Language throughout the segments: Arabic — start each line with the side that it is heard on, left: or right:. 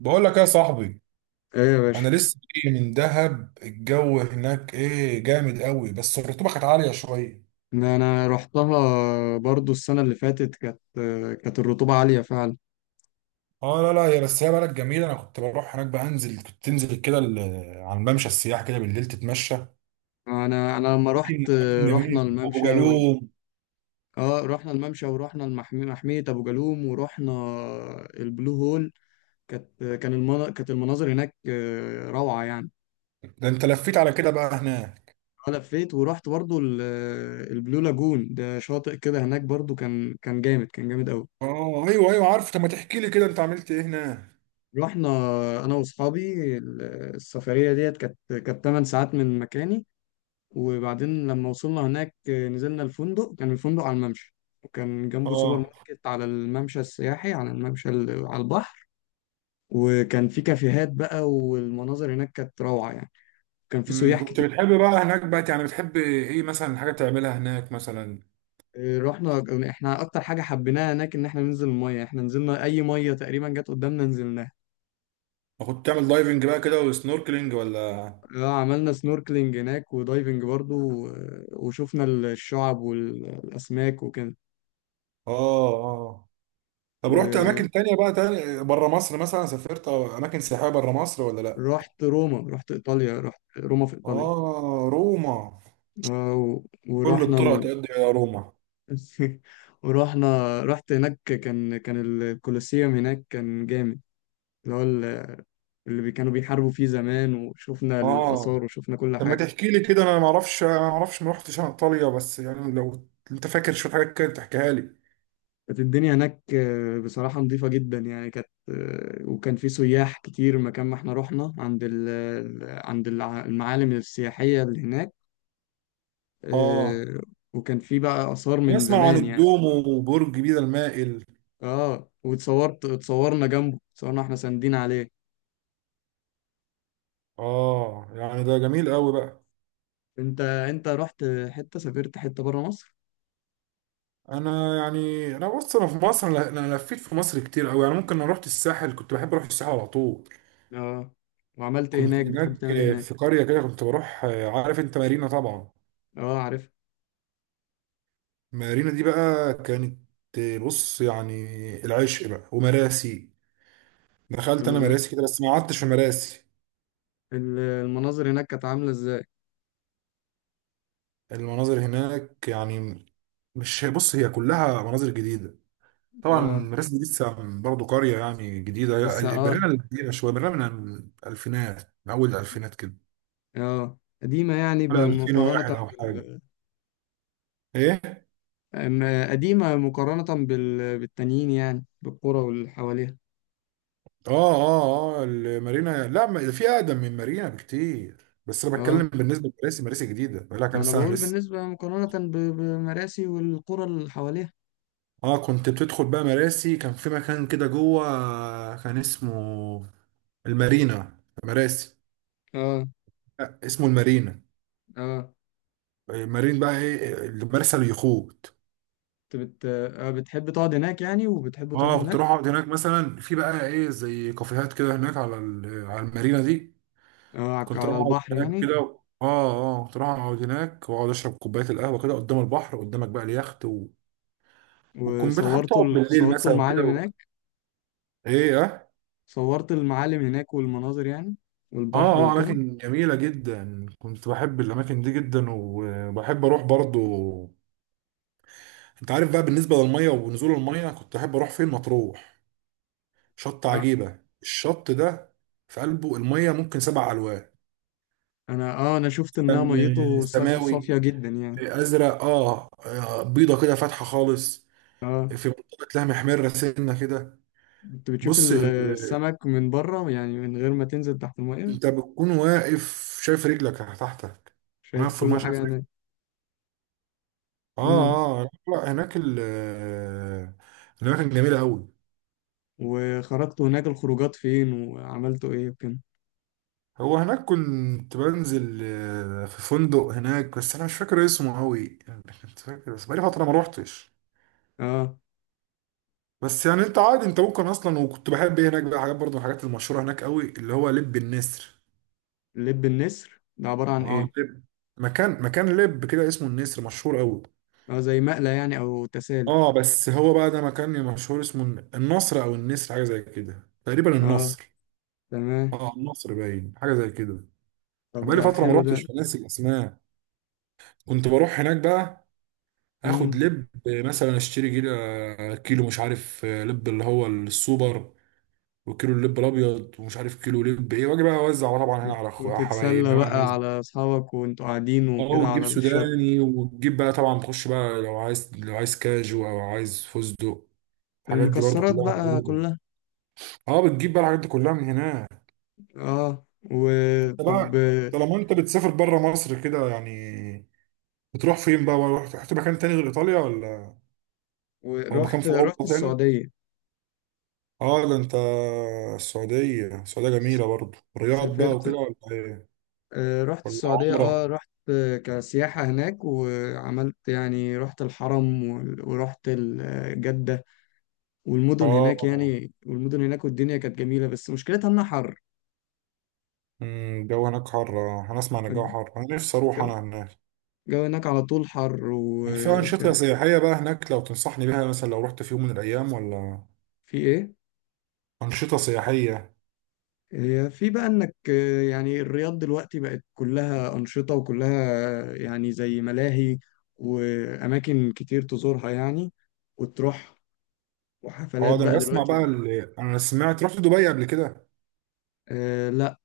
right: بقول لك يا صاحبي،
left: ايه يا باشا.
right: انا لسه جاي من دهب. الجو هناك ايه، جامد قوي، بس الرطوبه كانت عاليه شويه.
left: ده انا رحتها برضو السنه اللي فاتت. كانت الرطوبه عاليه فعلا.
right: اه لا لا يا بس هي بلد جميله. انا كنت بروح هناك، بنزل، كنت تنزل كده على الممشى السياحي كده بالليل، تتمشى.
left: انا لما
right: اماكن
left: رحت،
right: أماكن جميل
left: رحنا
right: ابو
left: الممشى و...
right: جالوم.
left: اه رحنا الممشى ورحنا المحمية، محمية ابو جالوم، ورحنا البلو هول. كانت المناظر هناك روعه يعني.
right: ده انت لفيت على كده بقى هناك.
left: انا لفيت ورحت برضو البلو لاجون، ده شاطئ كده هناك برضو، كان جامد، كان جامد قوي.
right: اه ايوه ايوه، عارف. طب ما تحكي لي كده، انت عملت ايه هناك؟
left: رحنا انا واصحابي، السفريه ديت كانت، 8 ساعات من مكاني. وبعدين لما وصلنا هناك نزلنا الفندق، كان الفندق على الممشى، وكان جنبه سوبر
right: اه.
left: ماركت على الممشى السياحي، على الممشى على البحر. وكان في كافيهات بقى، والمناظر هناك كانت روعة يعني. كان في سياح
right: كنت
left: كتير.
right: بتحب بقى هناك بقى، يعني بتحب ايه مثلا حاجه تعملها هناك مثلا؟
left: رحنا، احنا اكتر حاجة حبيناها هناك ان احنا ننزل المية، احنا نزلنا اي مية تقريبا جت قدامنا نزلناها.
right: كنت تعمل دايفنج بقى كده، وسنوركلينج ولا؟
left: عملنا سنوركلينج هناك ودايفنج برضو، وشفنا الشعب والاسماك وكده.
right: اه اه. طب رحت
left: ورحت
right: اماكن تانية بقى، تانية بره مصر مثلا، سافرت أو اماكن سياحية بره مصر ولا لا؟
left: روما، رحت ايطاليا، رحت روما في ايطاليا.
right: اه روما.
left: آه، و-
right: كل
left: ورحنا
right: الطرق
left: ال...
right: تؤدي الى روما.
left: ورحنا رحت هناك، كان الكولوسيوم هناك، كان جامد، اللي هو كانوا بيحاربوا فيه زمان، وشفنا
right: اه،
left: الآثار وشفنا كل
right: طب ما
left: حاجة.
right: تحكي لي كده، انا ما اعرفش ما رحتش انا ايطاليا، بس يعني لو انت فاكر شوية حاجات كده تحكيها لي.
left: كانت الدنيا هناك بصراحة نظيفة جدا يعني، كانت وكان في سياح كتير، مكان ما احنا رحنا عند المعالم السياحية اللي هناك.
right: اه.
left: آه، وكان في بقى آثار
right: أنا
left: من
right: اسمع عن
left: زمان يعني.
right: الدومو وبرج بيزا المائل.
left: اه، اتصورنا جنبه، اتصورنا احنا ساندين عليه.
right: اه يعني ده جميل قوي بقى.
left: انت رحت حتة، سافرت حتة بره مصر.
right: انا يعني انا بص انا في مصر انا أنا لفيت في مصر كتير قوي، يعني ممكن. انا رحت الساحل، كنت بحب اروح الساحل على طول.
left: اه، وعملت ايه
right: كنت
left: هناك؟ بتحب
right: هناك
left: تعمل ايه هناك؟
right: في قرية كده، كنت بروح. عارف انت مارينا طبعا.
left: اه، عارف.
right: مارينا دي بقى كانت، بص يعني، العشق بقى ومراسي. دخلت انا
left: ال...
right: مراسي كده بس ما قعدتش في مراسي.
left: المناظر هناك كانت عاملة ازاي؟
right: المناظر هناك يعني، مش، بص، هي كلها مناظر جديدة. طبعا
left: اه،
right: مراسي دي لسه برضه قرية يعني جديدة.
left: لسه اه.
right: برينا القديمة شوية، برينا من الألفينات، من أول الألفينات كده،
left: اه قديمة يعني
right: ولا
left: بمقارنة
right: 2001 أو حاجة.
left: بال...
right: ايه.
left: قديمة مقارنة بالتانيين، يعني بالقرى واللي حواليها.
right: اه اه اه المارينا، لا، في اقدم من مارينا بكتير. بس انا
left: اه،
right: بتكلم بالنسبه لمراسي. مراسي جديده، بقالها
left: ما
right: كام
left: انا
right: سنه
left: بقول
right: لسه.
left: بالنسبة، مقارنة بمراسي والقرى اللي حواليها.
right: اه كنت بتدخل بقى مراسي، كان في مكان كده جوه كان اسمه المارينا مراسي.
left: اه
right: لا اسمه المارينا.
left: اه،
right: المارين بقى ايه، المرسى، اليخوت.
left: انت بت... آه بتحب تقعد هناك يعني؟ وبتحب تروح
right: اه كنت
left: هناك؟
right: اروح اقعد هناك مثلا، في بقى ايه زي كافيهات كده هناك على على المارينا دي.
left: اه،
right: كنت
left: على
right: اروح اقعد
left: البحر
right: هناك
left: يعني.
right: كده. اه اه كنت اروح اقعد هناك، واقعد اشرب كوبايه القهوه كده، قدام البحر قدامك بقى اليخت والكمبيوتر، حابب
left: وصورت
right: تقعد بالليل مثلا كده و... ايه اه
left: صورت المعالم هناك والمناظر يعني
right: اه
left: والبحر
right: اه.
left: وكده.
right: اماكن جميله جدا، كنت بحب الاماكن دي جدا، وبحب اروح برضو. انت عارف بقى، بالنسبه للميه ونزول الميه، كنت احب اروح فين؟ مطروح. شط
left: آه،
right: عجيبه، الشط ده، في قلبه الميه ممكن 7 ألوان.
left: انا شفت انها
right: كان
left: ميته
right: سماوي،
left: صافية جدا يعني.
right: ازرق، اه، بيضه كده فاتحه خالص، في منطقه لها محمره سنه كده.
left: كنت بتشوف
right: بص ال...
left: السمك من بره، يعني من غير ما تنزل تحت المية؟
right: انت بتكون واقف شايف رجلك تحتك،
left: شايف
right: واقف في الميه
left: كل حاجة
right: شايف.
left: هناك. امم
right: اه اه. لا لا، هناك ال آه، هناك كان جميلة أوي.
left: وخرجت هناك الخروجات فين وعملتوا ايه وكده؟
right: هو هناك كنت بنزل في فندق هناك، بس أنا مش فاكر اسمه أوي يعني. كنت فاكر بس بقالي فترة ما روحتش.
left: اه،
right: بس يعني أنت عادي، أنت ممكن أصلا. وكنت بحب إيه هناك بقى، حاجات برضه من الحاجات المشهورة هناك أوي، اللي هو لب النسر.
left: لب النسر ده عبارة عن
right: اه
left: ايه؟
right: لب. مكان لب كده اسمه النسر، مشهور أوي.
left: اه، زي مقلى يعني او تسالي؟
right: اه بس هو بقى ده مكان مشهور اسمه النصر أو النسر، حاجة زي كده تقريبا،
left: اه،
right: النصر.
left: تمام.
right: اه النصر، باين حاجة زي كده.
left: طب
right: بقالي
left: ده
right: فترة ما
left: حلو
right: روحتش،
left: ده.
right: فناسي الأسماك كنت بروح هناك بقى، آخد
left: مم.
right: لب مثلا، أشتري كيلو، كيلو مش عارف لب اللي هو السوبر، وكيلو اللب الأبيض، ومش عارف كيلو لب إيه، وأجي بقى أوزع طبعا هنا على أخويا، حبايب،
left: وتتسلى
right: إنما
left: بقى
right: الناس.
left: على أصحابك وأنتوا قاعدين
right: أه
left: وكده
right: وتجيب
left: على الشط.
right: سوداني، وتجيب بقى طبعا، تخش بقى لو عايز، لو عايز كاجو أو عايز فستق، الحاجات دي برضو
left: المكسرات
right: كلها
left: بقى
right: موجودة.
left: كلها.
right: أه بتجيب بقى الحاجات دي كلها من هناك.
left: اه،
right: أنت
left: وطب.
right: بقى، طالما أنت بتسافر بره مصر كده يعني، بتروح فين بقى بقى؟ رحت، رحت مكان تاني غير إيطاليا ولا؟ هو مكان في
left: رحت
right: اوروبا تاني.
left: السعودية.
right: اه ده انت. السعوديه، السعوديه جميله برضه. الرياض بقى
left: سافرت
right: وكده، ولا ايه؟
left: رحت
right: ولا
left: السعودية، اه
right: عمره؟
left: رحت آه، كسياحة هناك، وعملت يعني، رحت الحرم ورحت جدة،
right: اه.
left: والمدن هناك، والدنيا كانت جميلة، بس مشكلتها إنها حر.
right: الجو هناك حر انا اسمع ان الجو
left: الجو
right: حر، انا نفسي اروح
left: الجو
right: انا هناك.
left: هناك على طول حر،
right: يعني في انشطه
left: وكان.
right: سياحيه بقى هناك لو تنصحني بيها مثلا، لو رحت في يوم من الايام، ولا؟
left: في إيه؟
right: انشطه سياحيه.
left: هي في بقى انك يعني الرياض دلوقتي بقت كلها أنشطة، وكلها يعني زي ملاهي، وأماكن كتير تزورها يعني، وتروح، وحفلات
right: اه ده
left: بقى.
right: انا بسمع
left: دلوقتي
right: بقى،
left: بقى
right: اللي انا سمعت، رحت دبي قبل كده.
left: أه لا،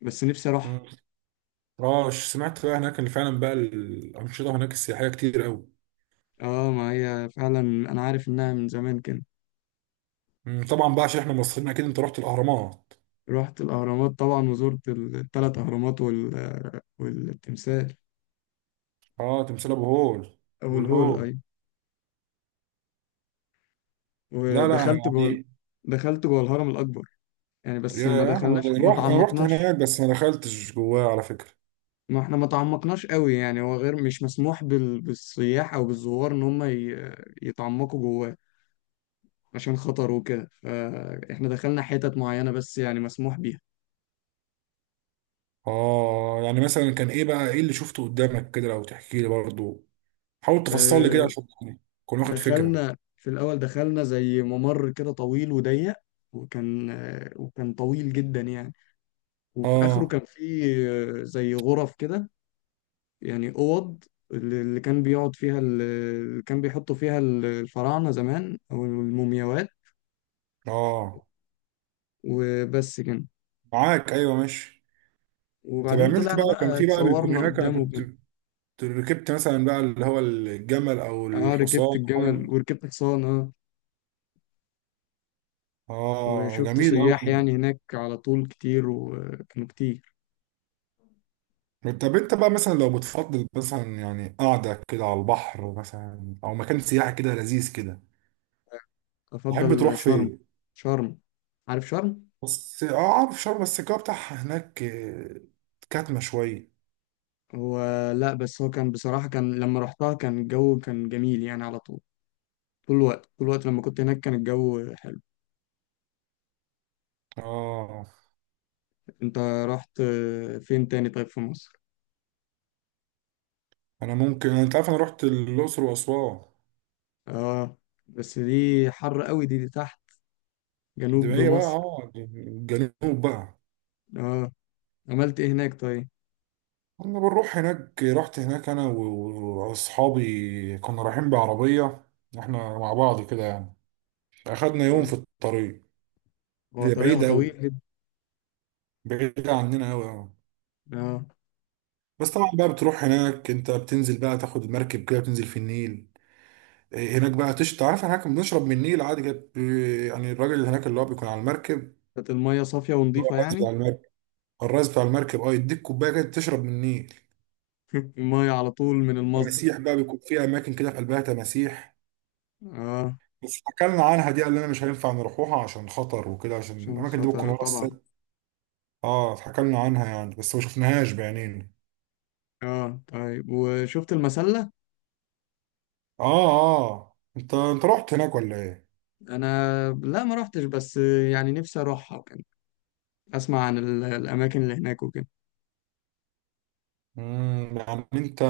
left: بس نفسي أروح.
right: أمم. اه سمعت بقى هناك ان فعلا بقى الانشطه هناك السياحيه كتير قوي.
left: اه، ما هي فعلا أنا عارف إنها من زمان كده.
right: طبعا بقى عشان احنا مصريين، اكيد انت رحت الاهرامات.
left: رحت الأهرامات طبعا، وزرت الثلاث أهرامات والتمثال،
right: اه، تمثال ابو هول.
left: أو الهول
right: والهول.
left: أي،
right: لا لا انا
left: ودخلت جوه
right: يعني،
left: دخلت جوه الهرم الأكبر يعني، بس ما
right: يا انا،
left: دخلناش، ما
right: رحت، انا رحت
left: تعمقناش.
right: هناك بس ما دخلتش جواه على فكره.
left: ما احنا ما تعمقناش قوي يعني، هو غير مش مسموح بالسياح او بالزوار ان هم يتعمقوا جواه، عشان خطر وكده، فاحنا دخلنا حتت معينة بس يعني مسموح بيها.
right: اه يعني مثلا كان ايه بقى، ايه اللي شفته قدامك كده، لو تحكي لي برضه، حاول تفصل لي كده
left: اه،
right: عشان كنت واخد فكره.
left: دخلنا في الاول، دخلنا زي ممر كده طويل وضيق، وكان طويل جدا يعني، وفي اخره
right: اه
left: كان فيه اه، زي غرف كده، يعني اوض، اللي كان بيقعد فيها، اللي كان بيحطوا فيها الفراعنة زمان، او المومياوات.
right: اه،
left: وبس كده.
right: معاك، ايوه ماشي. طب
left: وبعدين
right: عملت
left: طلعنا
right: بقى، كان
left: بقى،
right: في بقى، بيكون
left: اتصورنا
right: هناك، انا
left: قدامه،
right: كنت
left: كان
right: ركبت مثلا بقى اللي هو الجمل او
left: اه، ركبت
right: الحصان حاجه.
left: الجمل وركبت حصان، اه،
right: اه
left: وشفت
right: جميل
left: سياح
right: قوي.
left: يعني هناك على طول كتير، وكانوا كتير.
right: طب انت بقى مثلا لو بتفضل مثلا يعني قاعدة كده على البحر مثلا، او مكان سياحي كده لذيذ كده،
left: افضل
right: تحب تروح
left: شرم.
right: فين؟
left: شرم. عارف شرم.
right: بس اه عارف شرم، بس الجو بتاعها هناك كاتمة شوية.
left: هو لا، بس هو كان بصراحة، كان لما رحتها كان الجو كان جميل يعني على طول. طول الوقت، طول الوقت لما كنت هناك كان الجو حلو.
right: اه.
left: انت رحت فين تاني طيب في مصر؟
right: انا ممكن، انت عارف، انا رحت الاقصر واسوان.
left: اه، بس دي حر قوي، دي تحت،
right: دي
left: جنوب
right: هي بقى
left: مصر.
right: اه الجنوب بقى.
left: اه، عملت ايه هناك طيب؟
right: كنا بنروح هناك، رحت هناك انا واصحابي، كنا رايحين بعربية احنا مع بعض كده يعني. اخدنا يوم
left: اه،
right: في الطريق.
left: هو
right: هي
left: طريقها
right: بعيدة اوي،
left: طويل.
right: بعيدة عننا اوي
left: اه،
right: بس طبعا بقى بتروح هناك، انت بتنزل بقى، تاخد المركب كده، بتنزل في النيل. هناك بقى تش تعرف، هناك بنشرب من النيل عادي كده يعني الراجل اللي هناك، اللي هو بيكون على المركب، اللي
left: كانت المية صافية
right: هو
left: ونضيفة
right: الراجل بتاع
left: يعني.
right: المركب. الراجل بتاع المركب اه يديك كوبايه كده تشرب من النيل.
left: المية على طول من المصدر.
right: تماسيح بقى بيكون في اماكن كده، في قلبها تماسيح.
left: اه،
right: بس اتحكلنا عنها دي، قال لنا مش هينفع نروحوها عشان خطر وكده، عشان
left: عشان
right: الاماكن دي بتكون
left: خطر
right: ورا
left: طبعا.
right: السد. اه اتحكلنا عنها يعني بس ما شفناهاش بعينينا.
left: اه، طيب وشفت المسلة؟
right: اه اه، انت رحت هناك ولا ايه؟
left: انا لا، ما روحتش، بس يعني نفسي اروحها. وكان اسمع عن الاماكن اللي هناك وكده.
right: يعني انت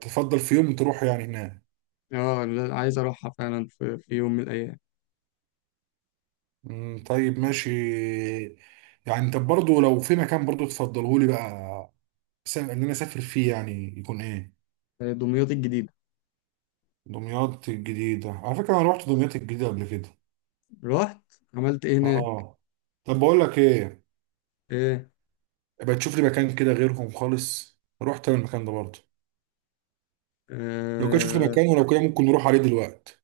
right: تفضل في يوم تروح يعني هناك.
left: اه لا، عايز اروحها فعلا، في يوم من الايام.
right: طيب ماشي. يعني انت برضو لو في مكان برضو تفضله لي بقى، ان انا اسافر فيه، يعني يكون ايه؟
left: دمياط الجديدة.
right: دمياط الجديدة، على فكرة انا رحت دمياط الجديدة قبل كده.
left: رحت؟ عملت ايه هناك؟
right: اه. طب بقول لك ايه،
left: ايه؟
right: يبقى تشوف لي مكان كده غيرهم خالص، رحت انا المكان ده برضو. لو كده شوف لي
left: آه.
right: مكان، ولو كده ممكن نروح عليه دلوقتي.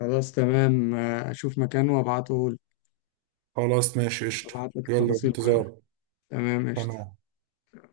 left: خلاص تمام، اشوف مكان وابعته.
right: خلاص ماشي قشطة.
left: ابعت لك
right: يلا
left: التفاصيل كلها.
right: انتظار.
left: تمام. قشطة.
right: تمام.